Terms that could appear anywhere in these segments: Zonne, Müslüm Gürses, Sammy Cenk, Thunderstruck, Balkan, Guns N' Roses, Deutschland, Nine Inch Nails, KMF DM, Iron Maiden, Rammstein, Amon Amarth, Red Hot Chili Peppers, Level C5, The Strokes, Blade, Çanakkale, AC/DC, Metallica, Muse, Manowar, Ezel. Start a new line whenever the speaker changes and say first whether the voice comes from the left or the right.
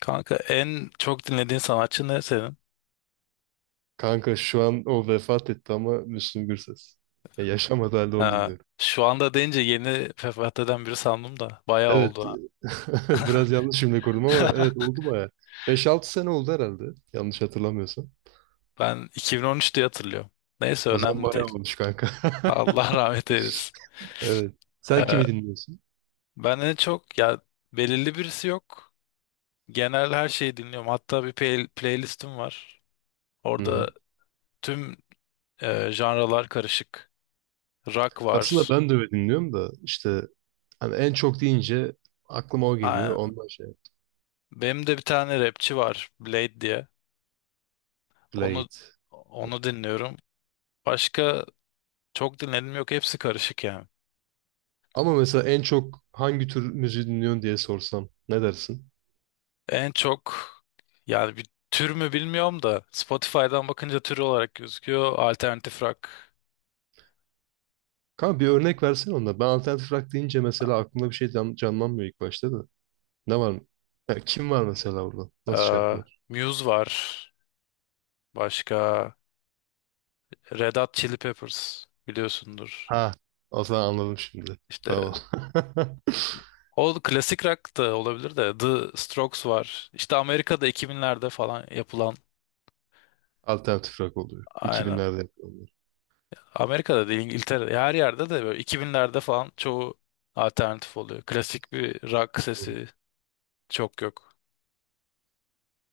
left: Kanka en çok dinlediğin sanatçı ne senin?
right: Kanka şu an o vefat etti ama Müslüm Gürses. Ya yaşamadı halde onu
left: Ha,
right: dinliyorum.
left: şu anda deyince yeni vefat eden biri sandım da bayağı
right: Evet.
left: oldu
right: Biraz yanlış cümle kurdum ama
left: ha.
right: evet oldu baya. Beş altı sene oldu herhalde. Yanlış hatırlamıyorsam.
left: Ben 2013 diye hatırlıyorum. Neyse
right: O zaman
left: önemli
right: bayağı
left: değil.
right: olmuş kanka.
left: Allah rahmet eylesin.
right: Evet. Sen kimi
left: Ee,
right: dinliyorsun?
left: ben en çok ya belirli birisi yok. Genel her şeyi dinliyorum. Hatta bir playlistim var.
right: Hı hı.
left: Orada tüm janralar karışık. Rock
right: Aslında
left: var.
right: ben de öyle dinliyorum da işte hani en çok deyince aklıma o geliyor.
left: Aynen.
right: Ondan şey.
left: Benim de bir tane rapçi var, Blade diye. Onu
right: Blade.
left: onu dinliyorum. Başka çok dinledim yok, hepsi karışık yani.
right: Ama mesela en çok hangi tür müziği dinliyorsun diye sorsam ne dersin?
left: En çok, yani bir tür mü bilmiyorum da Spotify'dan bakınca tür olarak gözüküyor. Alternatif rock,
right: Kanka bir örnek versene onda. Ben alternatif rock deyince mesela aklımda bir şey canlanmıyor ilk başta da. Ne var mı? Ya kim var mesela burada? Nasıl
left: eee,
right: şarkılar?
left: Muse var. Başka Red Hot Chili Peppers biliyorsundur.
right: Ha, o zaman anladım şimdi.
left: İşte
right: Tamam.
left: o klasik rock da olabilir de The Strokes var. İşte Amerika'da 2000'lerde falan yapılan,
right: Alternatif rock oluyor.
left: aynen.
right: 2000'lerde yapıyorlar.
left: Amerika'da değil, İngiltere'de, her yerde de böyle 2000'lerde falan çoğu alternatif oluyor. Klasik bir rock
right: Hı hı.
left: sesi çok yok.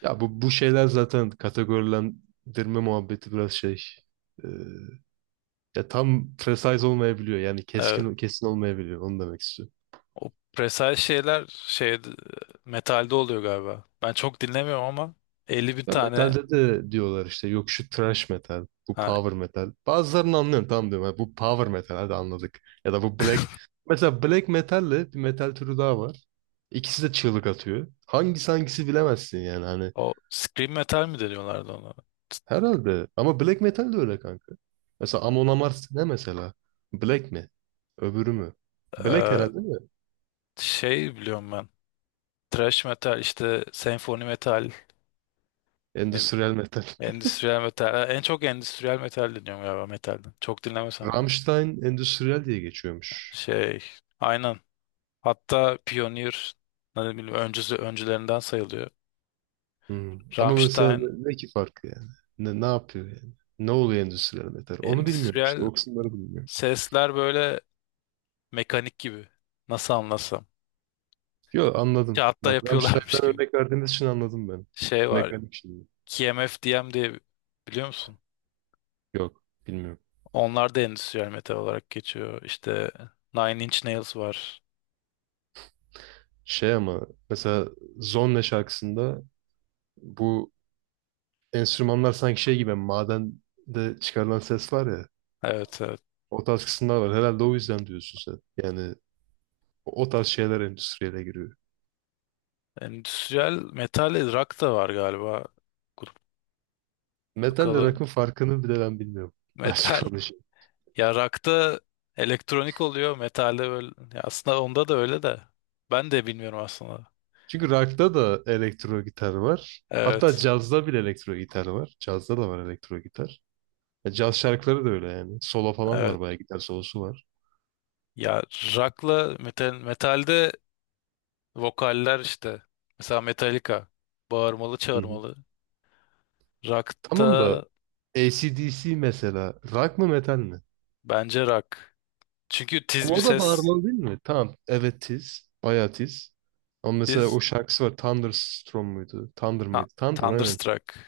right: Ya bu şeyler zaten kategorilendirme muhabbeti biraz şey. e, Ya tam precise olmayabiliyor. Yani
left: Evet,
right: keskin kesin olmayabiliyor. Onu demek istiyorum.
left: o presel şeyler şey metalde oluyor galiba. Ben çok dinlemiyorum ama 50 bin
right: Ya
left: tane,
right: metalde de diyorlar işte, yok şu thrash metal, bu
left: ha,
right: power metal. Bazılarını anlıyorum, tamam diyorum. "Ha, bu power metal, hadi anladık. Ya da bu black." Mesela black metalle bir metal türü daha var. İkisi de çığlık atıyor. Hangisi hangisi bilemezsin yani hani.
left: o scream metal mi deniyorlardı ona?
right: Herhalde. Ama black metal de öyle kanka. Mesela Amon Amarth ne mesela? Black mi? Öbürü mü? Black
left: Ee,
right: herhalde değil mi?
left: şey biliyorum ben. Thrash metal işte, senfoni metal, ne bileyim,
right: Endüstriyel metal.
left: endüstriyel metal. Ha, en çok endüstriyel metal dinliyorum galiba metalden. Çok dinlemesem de.
right: Rammstein endüstriyel diye geçiyormuş.
left: Şey, aynen. Hatta Pioneer, ne bileyim, öncüsü öncülerinden sayılıyor.
right: Hmm. Ama mesela
left: Rammstein
right: ne ki farkı yani? Ne yapıyor yani? Ne oluyor endüstriyel metal? Onu bilmiyorum işte.
left: endüstriyel
right: O kısımları bilmiyorum.
left: sesler böyle, mekanik gibi. Nasıl anlasam?
right: Yok anladım.
left: Kağıtta
right: Bak
left: yapıyorlarmış
right: Rammstein'den
left: gibi.
right: örnek verdiğiniz için anladım ben.
left: Şey var,
right: Mekanik şimdi.
left: KMF DM diye, biliyor musun?
right: Yok bilmiyorum.
left: Onlar da endüstriyel metal olarak geçiyor. İşte Nine Inch Nails var.
right: Şey ama mesela Zonne şarkısında bu enstrümanlar sanki şey gibi, hani madende çıkarılan ses var ya.
left: Evet, evet.
right: O tarz kısımlar var. Herhalde o yüzden diyorsun sen. Yani o tarz şeyler endüstriyele giriyor.
left: Endüstriyel metal rock da var galiba. Grup
right: Metalle
left: bakalım.
right: rock'ın farkını bile ben bilmiyorum. Açık
left: Metal.
right: konuşayım.
left: Ya rock'ta elektronik oluyor. Metalde böyle. Ya aslında onda da öyle de. Ben de bilmiyorum aslında.
right: Çünkü rock'ta da elektro gitar var. Hatta
left: Evet.
right: cazda bile elektro gitar var. Cazda da var elektro gitar. Ya caz şarkıları da öyle yani. Solo falan var,
left: Evet.
right: bayağı gitar solosu var.
left: Ya rock'la metal, metalde vokaller işte. Mesela Metallica. Bağırmalı
right: Hı hı.
left: çağırmalı. Rock'ta
right: Tamam da AC/DC mesela rock mı metal mi?
left: bence rock, çünkü tiz
right: Ama
left: bir
right: o da
left: ses.
right: bağırmalı değil mi? Tamam. Evet tiz. Bayağı tiz. Ama mesela
left: Tiz.
right: o şarkısı var. Thunderstorm muydu? Thunder
left: Ha,
right: mıydı? Thunder aynen.
left: Thunderstruck.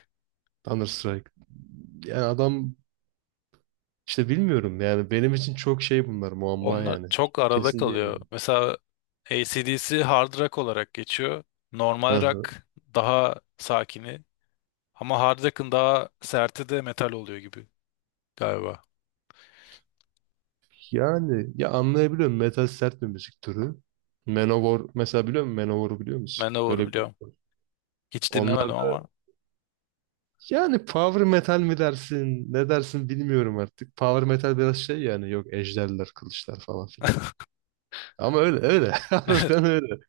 right: Thunderstrike. Yani adam işte bilmiyorum yani, benim için çok şey bunlar, muamma
left: Onlar
right: yani.
left: çok arada
right: Kesin
left: kalıyor.
right: diyemiyorum.
left: Mesela AC/DC hard rock olarak geçiyor. Normal rock daha sakini. Ama hard rock'ın daha serti de metal oluyor gibi galiba.
right: Yani ya anlayabiliyorum, metal sert bir müzik türü. Manowar mesela biliyor musun? Manowar'u biliyor musun?
left: Manowar
right: Öyle bir grup
left: biliyorum.
right: var.
left: Hiç
right: Onlar
left: dinlemedim
right: da-
left: ama.
right: Yani power metal mi dersin? Ne dersin bilmiyorum artık. Power metal biraz şey yani, yok ejderler, kılıçlar falan filan. Ama öyle öyle. Harbiden öyle.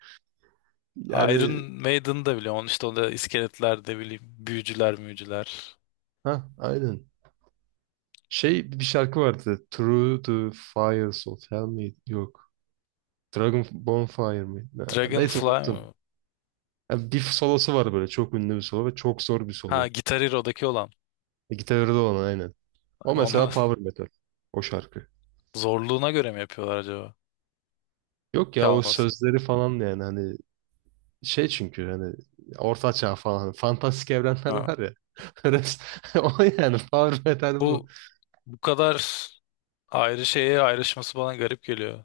left: Iron
right: Yani
left: Maiden'ı da biliyorum. Onun işte, onda iskeletler de bileyim, büyücüler müyücüler.
right: ha aynen. Şey bir şarkı vardı. Through the Fires of Hell miydi? Yok. Dragon Bonfire mi? Neyse
left: Dragonfly
right: unuttum.
left: mı?
right: Ya bir solosu var böyle, çok ünlü bir solo ve çok zor bir
left: Ha,
right: solo.
left: Guitar Hero'daki olan.
right: E, gitarı da olan aynen. O mesela
left: Onu
right: power metal. O şarkı.
left: zorluğuna göre mi yapıyorlar acaba?
right: Yok ya, o
left: Çalması.
right: sözleri falan da yani hani şey, çünkü hani orta çağ falan, hani fantastik evrenler
left: Ha.
right: var ya. O yani power metal bu.
left: Bu bu kadar ayrı şeye ayrışması bana garip geliyor.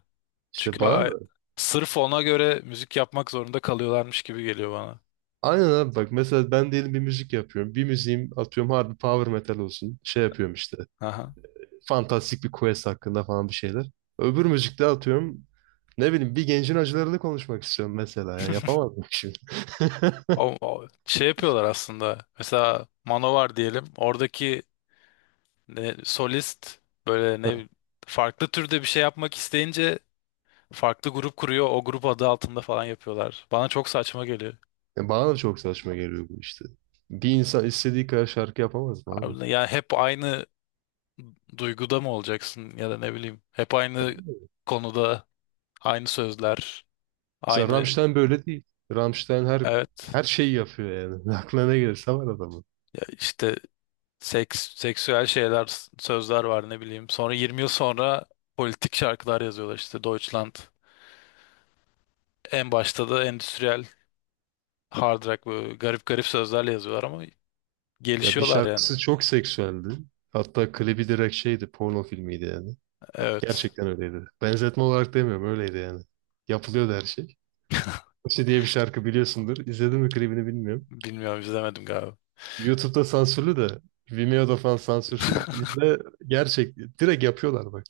right: İşte
left: Çünkü
right: bana da
left: sırf ona göre müzik yapmak zorunda kalıyorlarmış gibi geliyor bana.
right: aynen abi, bak mesela ben diyelim bir müzik yapıyorum. Bir müziğim atıyorum harbi power metal olsun. Şey yapıyorum işte,
left: Aha.
right: fantastik bir quest hakkında falan bir şeyler. Öbür müzikte atıyorum ne bileyim, bir gencin acılarını konuşmak istiyorum mesela. Yani yapamadım şimdi.
left: Şey yapıyorlar aslında. Mesela Manowar diyelim. Oradaki, ne, solist böyle, ne, farklı türde bir şey yapmak isteyince farklı grup kuruyor. O grup adı altında falan yapıyorlar. Bana çok saçma geliyor.
right: Ya bana da çok saçma geliyor bu işte. Bir insan istediği kadar şarkı yapamaz mı abi?
left: Abi, ya hep aynı duyguda mı olacaksın ya da ne bileyim, hep aynı konuda, aynı sözler,
right: Mesela
left: aynı,
right: Rammstein böyle değil. Rammstein her
left: evet.
right: her şeyi yapıyor yani. Aklına ne gelirse var adamın.
left: Ya işte seksüel şeyler, sözler var, ne bileyim, sonra 20 yıl sonra politik şarkılar yazıyorlar, işte Deutschland, en başta da endüstriyel hard rock böyle garip garip sözlerle yazıyorlar ama
right: Ya bir
left: gelişiyorlar yani.
right: şarkısı çok seksüeldi. Hatta klibi direkt şeydi, porno filmiydi yani.
left: Evet,
right: Gerçekten öyleydi. Benzetme olarak demiyorum, öyleydi yani. Yapılıyordu her şey. İşte diye bir şarkı biliyorsundur. İzledin mi klibini bilmiyorum.
left: bilmiyorum, izlemedim galiba.
right: YouTube'da sansürlü de Vimeo'da falan sansürsüz. İzle, gerçek direkt yapıyorlar bak.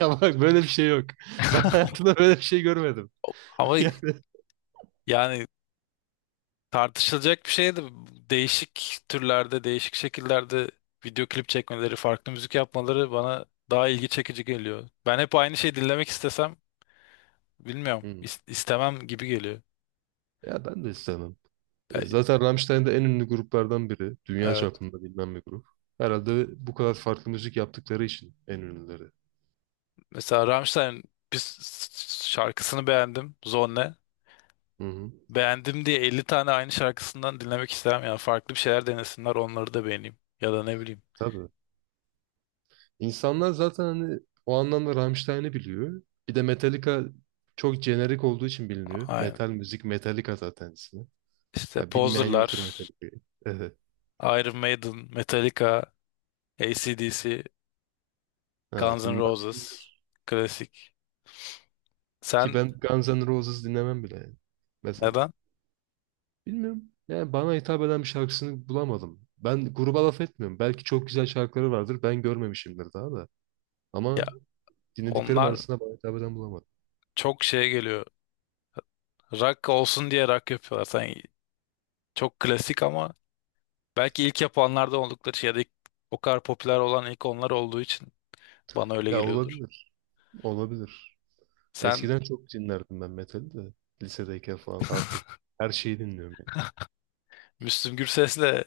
right: Ya bak böyle bir şey yok. Ben hayatımda böyle bir şey görmedim.
left: Ama
right: Yani,
left: yani, tartışılacak bir şey de, değişik türlerde, değişik şekillerde video klip çekmeleri, farklı müzik yapmaları bana daha ilgi çekici geliyor. Ben hep aynı şeyi dinlemek istesem, bilmiyorum,
right: hmm.
left: istemem gibi geliyor.
right: Ya ben de istemem. E,
left: E,
right: zaten Rammstein de en ünlü gruplardan biri. Dünya
left: Evet.
right: çapında bilinen bir grup. Herhalde bu kadar farklı müzik yaptıkları için en ünlüleri.
left: Mesela Rammstein bir şarkısını beğendim, Zonne.
right: Hı hı.
left: Beğendim diye 50 tane aynı şarkısından dinlemek istemem. Yani farklı bir şeyler denesinler, onları da beğeneyim. Ya da ne bileyim.
right: Tabii. İnsanlar zaten hani o anlamda Rammstein'i biliyor. Bir de Metallica çok jenerik olduğu için biliniyor.
left: Aynen.
right: Metal müzik Metallica zaten ismi.
left: İşte
right: Ha, bilmeyen yoktur
left: Poser'lar,
right: Metallica'yı. Evet.
left: Iron Maiden, Metallica, AC/DC,
right: Ha,
left: Guns N'
right: bunlar
left: Roses. Klasik.
right: ki
left: Sen
right: ben Guns N' Roses dinlemem bile yani. Mesela.
left: neden?
right: Bilmiyorum. Yani bana hitap eden bir şarkısını bulamadım. Ben gruba laf etmiyorum. Belki çok güzel şarkıları vardır. Ben görmemişimdir daha da.
left: Ya
right: Ama dinlediklerim
left: onlar
right: arasında bana hitap eden bulamadım.
left: çok şeye geliyor. Rock olsun diye rock yapıyorlar. Sen çok klasik ama belki ilk yapanlardan oldukları şey, ya da o kadar popüler olan ilk onlar olduğu için bana öyle
right: Ya
left: geliyordur.
right: olabilir. Olabilir.
left: Sen
right: Eskiden çok dinlerdim ben metali de. Lisedeyken falan. Artık her şeyi dinliyorum yani.
left: Müslüm Gürses'le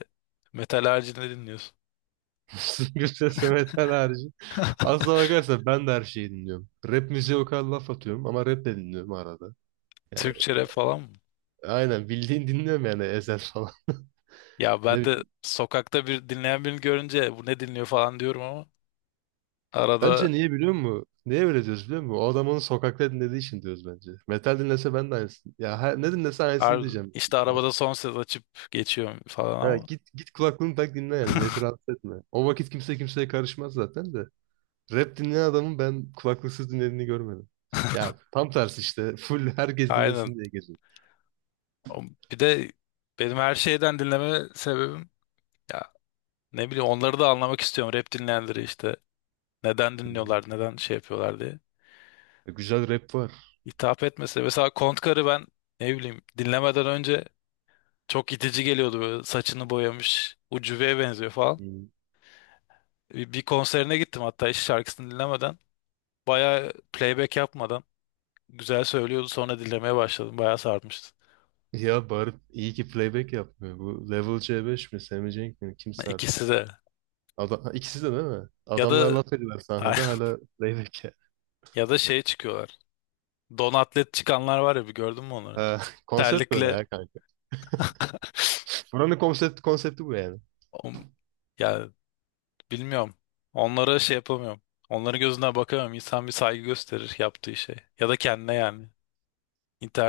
left: metal haricinde dinliyorsun.
right: Gürses ve metal harici. Aslına bakarsan ben de her şeyi dinliyorum. Rap müziğe o kadar laf atıyorum ama rap de dinliyorum arada. Yani
left: Türkçe rap falan mı?
right: aynen bildiğin dinliyorum yani Ezel falan.
left: Ya
right: Ne
left: ben de
right: bileyim.
left: sokakta bir dinleyen birini görünce bu ne dinliyor falan diyorum ama, arada
right: Bence niye biliyor musun? Niye öyle diyoruz biliyor musun? O adam onu sokakta dinlediği için diyoruz bence. Metal dinlese ben de aynısını. Ya her- ne dinlese aynısını
left: ar-
right: diyeceğim. Büyük
left: işte
right: ihtimal.
left: arabada son ses açıp geçiyorum falan
right: Ha,
left: ama.
right: git kulaklığını tak dinle yani. Milleti rahatsız etme. O vakit kimse kimseye karışmaz zaten de. Rap dinleyen adamın ben kulaklıksız dinlediğini görmedim. Ya tam tersi işte. Full herkes
left: Aynen.
right: dinlesin diye geziyor.
left: O- Bir de benim her şeyden dinleme sebebim, ya, ne bileyim, onları da anlamak istiyorum, rap dinleyenleri işte. Neden
right: Hı.
left: dinliyorlar, neden şey yapıyorlar diye.
right: Güzel rap var.
left: Hitap etmesi. Mesela Kontkar'ı ben, ne bileyim, dinlemeden önce çok itici geliyordu, böyle saçını boyamış, ucubeye benziyor falan.
right: Hı.
left: Bir konserine gittim hatta, hiç şarkısını dinlemeden. Bayağı playback yapmadan güzel söylüyordu, sonra dinlemeye başladım. Bayağı sarmıştı.
right: Ya bağırıp iyi ki playback yapmıyor. Bu Level C5 mi, Sammy Cenk mi? Kimse artık.
left: İkisi de.
right: Adam, ikisi de değil mi?
left: Ya
right: Adamlar
left: da
right: laf ediyorlar sahnede hala playback.
left: ya da şey çıkıyorlar. Don atlet çıkanlar var ya, bir gördün mü onları?
right: Ha, konsept böyle
left: Terlikle
right: ya kanka. Buranın konsepti bu yani.
left: o- ya, bilmiyorum. Onlara şey yapamıyorum. Onların gözüne bakamıyorum. İnsan bir saygı gösterir yaptığı şey. Ya da kendine, yani.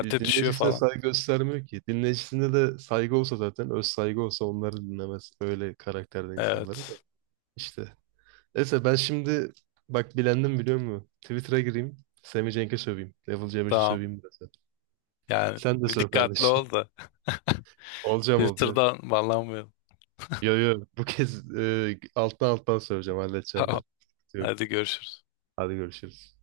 right: E,
left: düşüyor
right: dinleyicisine
left: falan.
right: saygı göstermiyor ki. Dinleyicisine de saygı olsa, zaten öz saygı olsa onları dinlemez. Öyle karakterde insanları da.
left: Evet.
right: İşte. Neyse ben şimdi bak bilendim biliyor musun? Twitter'a gireyim. Sami Cenk'e söveyim. Level C5'e
left: Tamam.
right: söveyim biraz da.
left: Yani
right: Sen de
left: bir
right: söv
left: dikkatli
right: kardeşim.
left: ol da.
right: Olacağım olacağım.
left: Twitter'dan bağlanmayalım.
right: Yo yo bu kez alttan alttan söveceğim halledeceğim ben.
left: Tamam.
right: Yok.
left: Hadi görüşürüz.
right: Hadi görüşürüz.